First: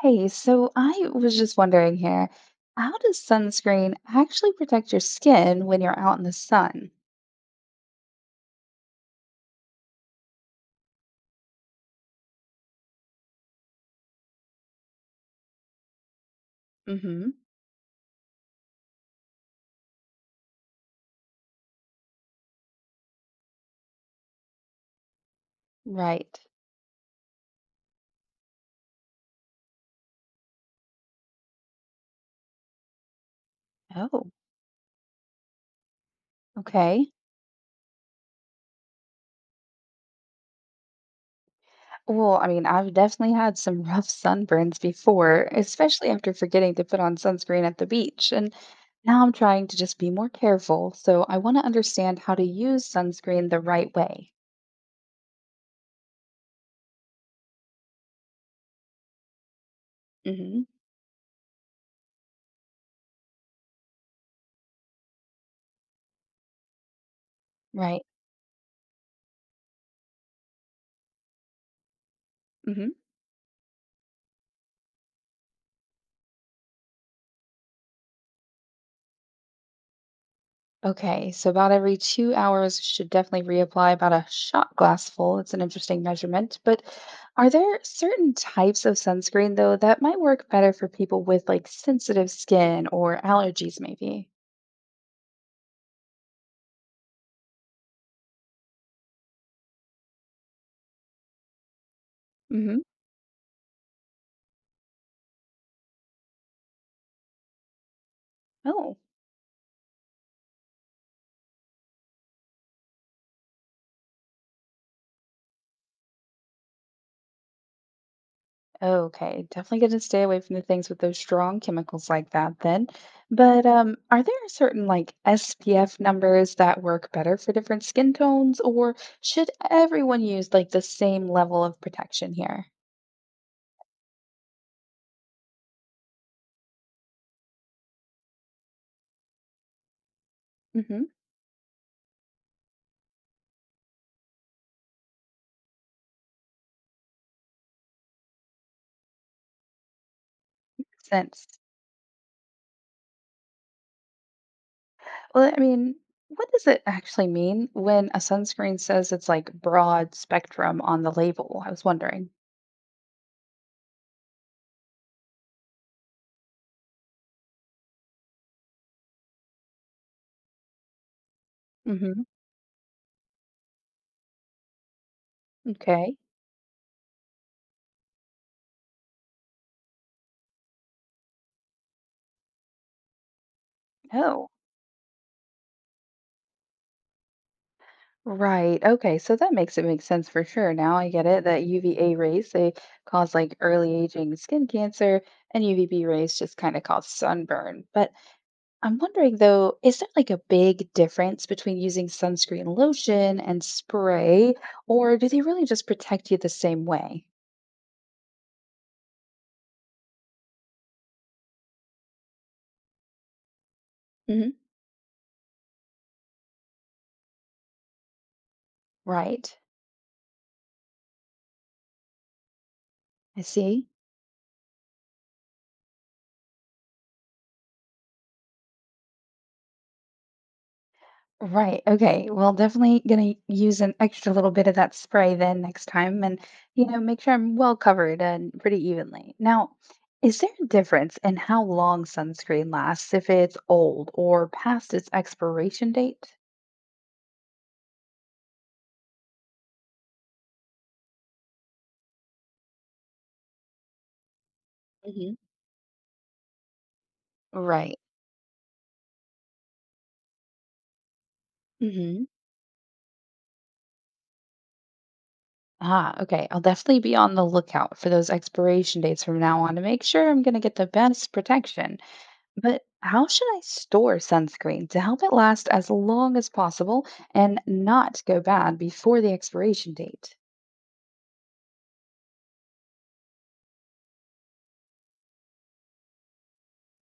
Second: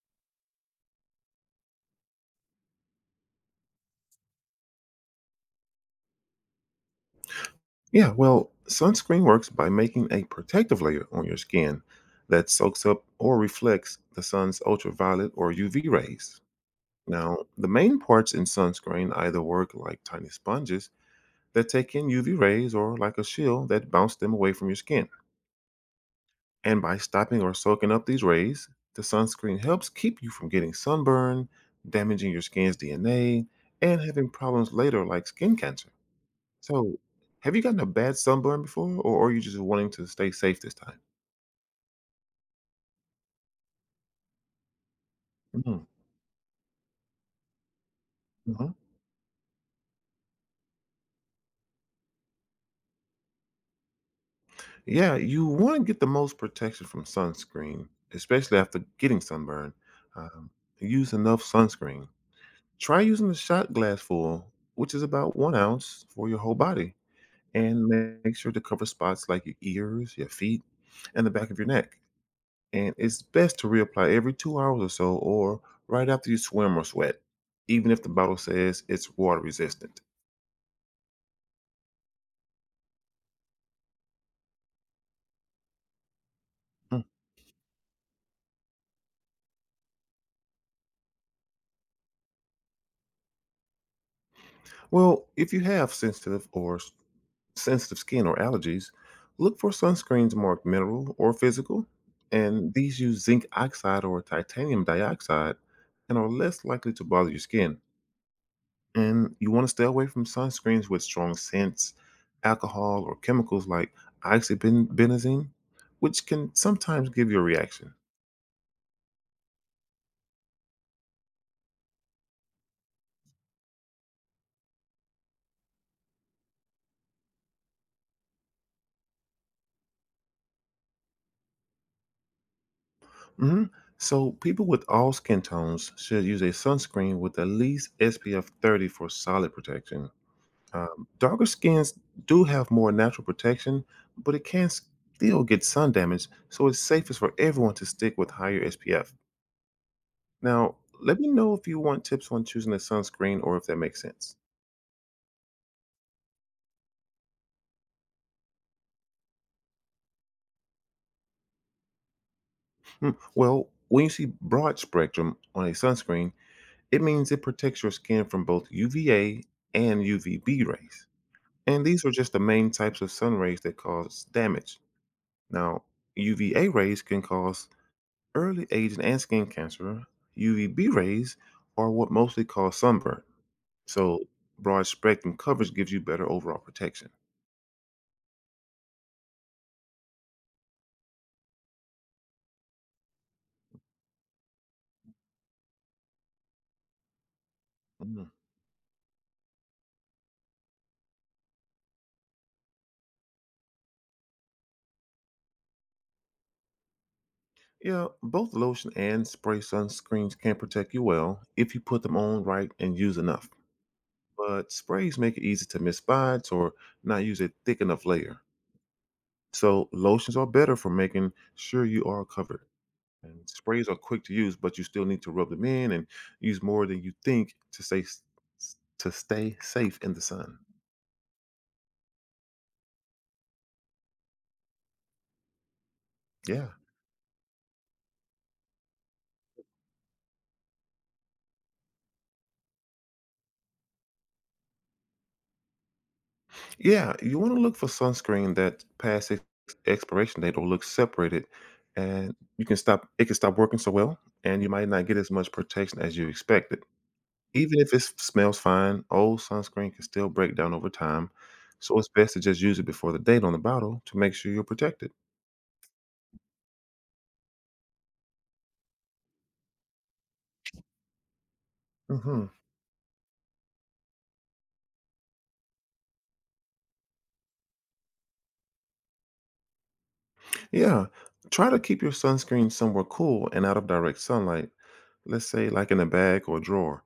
Hey, so I was just wondering here, how does sunscreen actually protect your skin when you're out in the sun? Yeah, well, sunscreen works by making a protective layer on your skin that soaks up or reflects the sun's ultraviolet or UV rays. Mm-hmm. Now, the main parts in sunscreen either work like tiny sponges that take in UV rays or like a shield that bounce them away from your skin. Right. And by stopping or soaking up these rays, the sunscreen helps keep you from getting sunburn, damaging your skin's DNA, and having Oh, problems later like skin cancer. So, okay. have you gotten a bad sunburn before, or are you just wanting to stay safe this time? Well, I've definitely had some rough sunburns before, Mhm, especially after forgetting to put on sunscreen at the beach. And mhm. now I'm trying to just be more careful. So I want to understand how to use sunscreen the right way. Yeah, you want to get the most protection from sunscreen, especially after getting sunburn. Um, Mm-hmm. Use enough sunscreen. Try using a shot glass full, which is about 1 ounce for your whole body, and Right. make sure to cover spots like your ears, your feet, and the back of your neck. Mm-hmm. And it's best to reapply every 2 hours or so, or right after you swim or sweat, even if the bottle says it's water resistant. Okay, so about every 2 hours, you should definitely reapply about a shot glass full. It's an interesting measurement. But Mm. are there certain types of sunscreen, though, that might work better for people with like sensitive skin or allergies, maybe? Well, if you have sensitive skin or allergies, look for sunscreens marked mineral or physical, and Hmm. these use zinc oxide or titanium dioxide and are less likely to bother your skin. Oh, And you want to stay away from sunscreens with strong scents, alcohol, or chemicals like oxybenzene, which can sometimes give you a reaction. okay. Definitely going to stay away from the things with those strong chemicals like that then. But are there certain like SPF numbers that work better for different skin tones, or should everyone use like the same level of protection here? Hmm. So, people with all skin tones should use a sunscreen with at least SPF 30 for solid protection. Hmm. Darker skins do have more natural protection, but it can still get sun damage, so it's safest for everyone to stick with higher SPF. Now, let me know Sense. if you want tips on choosing a sunscreen or if that makes sense. Well, what does it actually mean when a sunscreen says it's like broad spectrum on the label? I was wondering. Hmm. Well, when you see broad spectrum on a sunscreen, it means it protects your skin from both UVA and UVB rays. And these are Mm-hmm. just the main types of sun rays that cause damage. Now, Okay. UVA rays can cause early aging and skin cancer, UVB rays are what mostly cause sunburn, so Oh, broad spectrum coverage gives you better overall protection. right. Okay. So that makes it make sense for sure. Now I get it that UVA rays, they cause like early aging skin cancer, and UVB rays just kind of cause sunburn. But Mm. I'm wondering though, is there like a big difference between using sunscreen lotion and spray, or do they really just protect you the same way? Yeah, both lotion and spray sunscreens can protect you well if you put them on right and use enough. But sprays make it easy to miss spots or not use a thick enough layer. Right. So lotions are better for making sure you are covered. I And sprays see. are quick to use, but you still need to rub them in and use more than you think to stay safe in the sun. Right. Okay. Well, definitely going to use an extra little bit of that spray then next time and, Yeah, make sure I'm well covered and pretty evenly. Now, is there a difference in how long sunscreen lasts if it's old or past its expiration date? yeah. You want to look for sunscreen that past its expiration date or looks separated, and you can stop. It can stop working so well, and you might not get as Hmm. much protection as you expected. Even if Right. it smells fine, old sunscreen can still break down over time, so it's Hmm. best to just use it before the date on the bottle to make sure you're protected. Ah, okay. I'll definitely be on the lookout for those expiration dates from now on to make sure I'm going to get the best protection. Mhm. But how should I store sunscreen to help it last as long as possible and not go bad before the expiration date? Yeah, try to keep your sunscreen somewhere cool and out of direct sunlight. Let's say like in a bag or drawer.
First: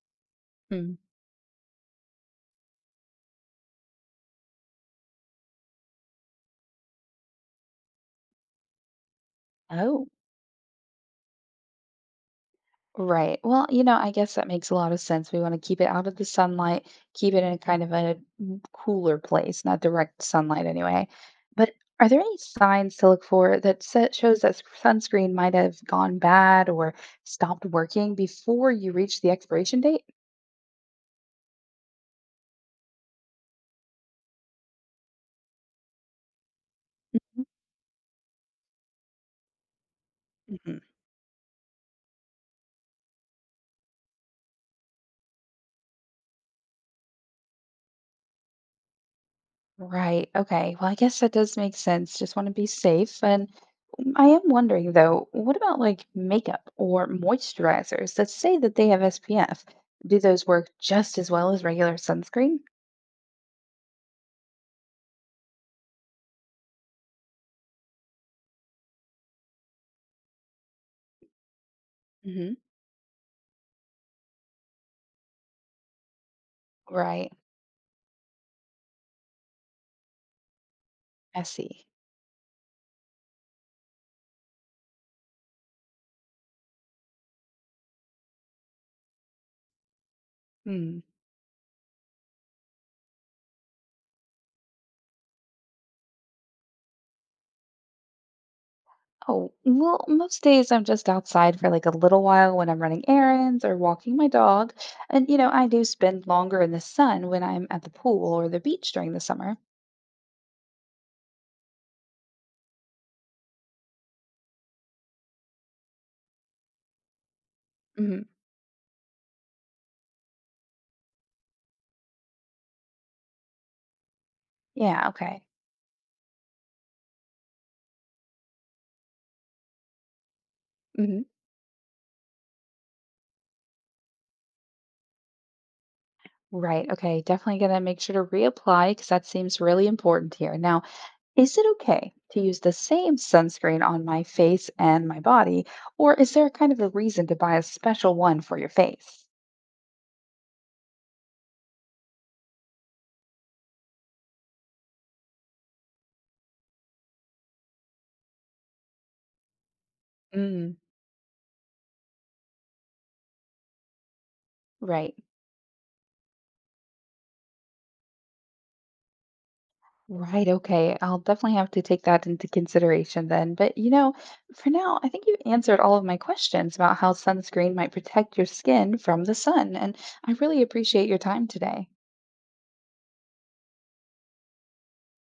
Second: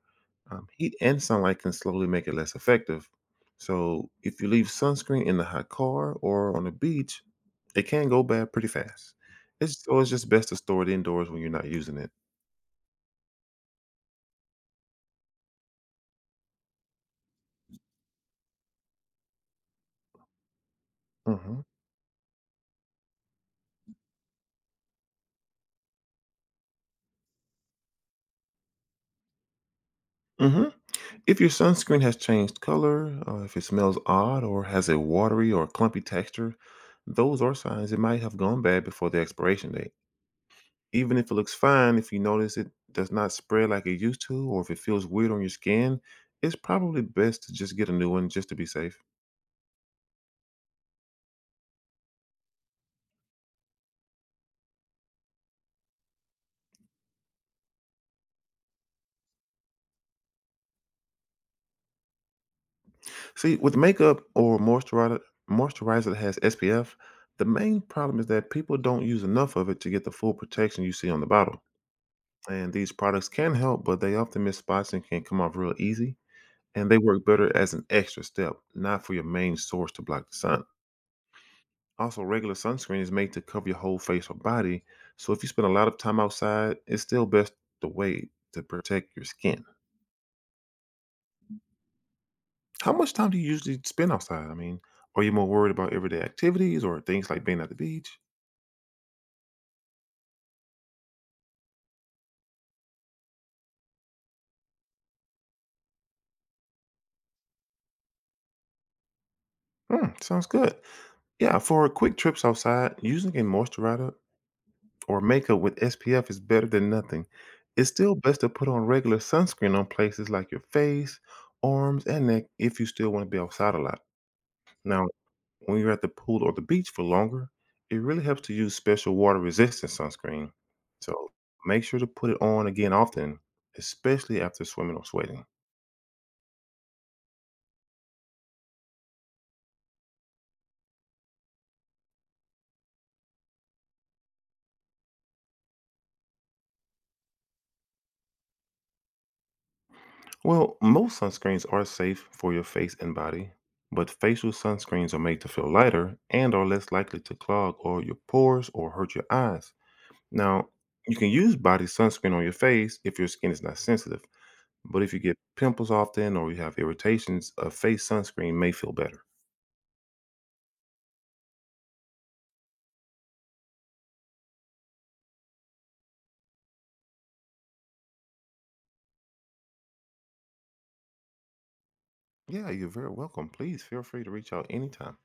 Heat Hmm. and sunlight can slowly make it less effective. So if you leave sunscreen in the hot car or on the beach, it can go bad pretty fast. It's so Oh, it's just best to store it indoors when you're not using it. right. Well, I guess that makes a lot of sense. We want to keep it out of the sunlight, keep it in kind of a cooler place, not direct sunlight anyway. Mhm. But are there any signs to look for that shows that sunscreen might have gone bad or stopped working before you reach the expiration date? Mhm. If your sunscreen has changed color, if it smells odd, or has a watery or clumpy texture, those are signs it might have gone bad before the expiration date. Mhm. Even if it looks fine, if you notice it does not spread like it used to, or if it feels weird on your skin, it's probably best to just get a new one just to be safe. Right. Okay. Well, I guess that does make sense. Just want to be safe. And I am wondering though, what about like makeup or moisturizers that say that they have SPF? Do those work just as well as regular sunscreen? See, with moisturizer that has SPF, the main problem is that people don't use enough of it to get the full protection you see on the bottle. Hmm. And these products can help, but they often miss spots and can come off real easy. And they work Right. better as an extra step, not for your main source to block the sun. I see. Also, regular sunscreen is made to cover your whole face or body, so if you spend a lot of time outside, it's still best the way to protect your skin. Hmm. How much time do you usually spend outside? I mean, are you more worried about everyday activities or things like being at the beach? Oh, well, most days I'm just outside for like a little while when I'm running errands or walking my dog. And, I do spend longer in the sun when I'm at the pool or the beach during the summer. Hmm, sounds good. Yeah, for quick trips outside, using a moisturizer or makeup with SPF is better than nothing. It's still Hmm. best to put on regular sunscreen on places like your face, arms, and neck if you still want to be outside a lot. Now, Yeah. Okay. when you're at the pool or the beach for longer, it really helps to use special water resistant sunscreen. Mhm. So make sure to put it on again often, especially after swimming or sweating. Right. Okay. Definitely going to make sure to reapply because that seems really important here. Now, is it okay to use the same sunscreen on my face and my body, or is there kind of a reason to buy a special one for your face? Well, most sunscreens are safe for your face and body, but facial sunscreens are made to feel lighter and are less likely to clog all your pores or hurt your eyes. Now, Mm, you can use body sunscreen on your face if your skin is not sensitive, but if right. you get pimples often or you have irritations, a face sunscreen may feel better. Right. Okay. I'll definitely have to take that into consideration then. But, for now, I think you've answered all of my questions about how sunscreen might protect your skin from the sun. And I really appreciate your time today. Yeah, you're very welcome. Please feel free to reach out anytime.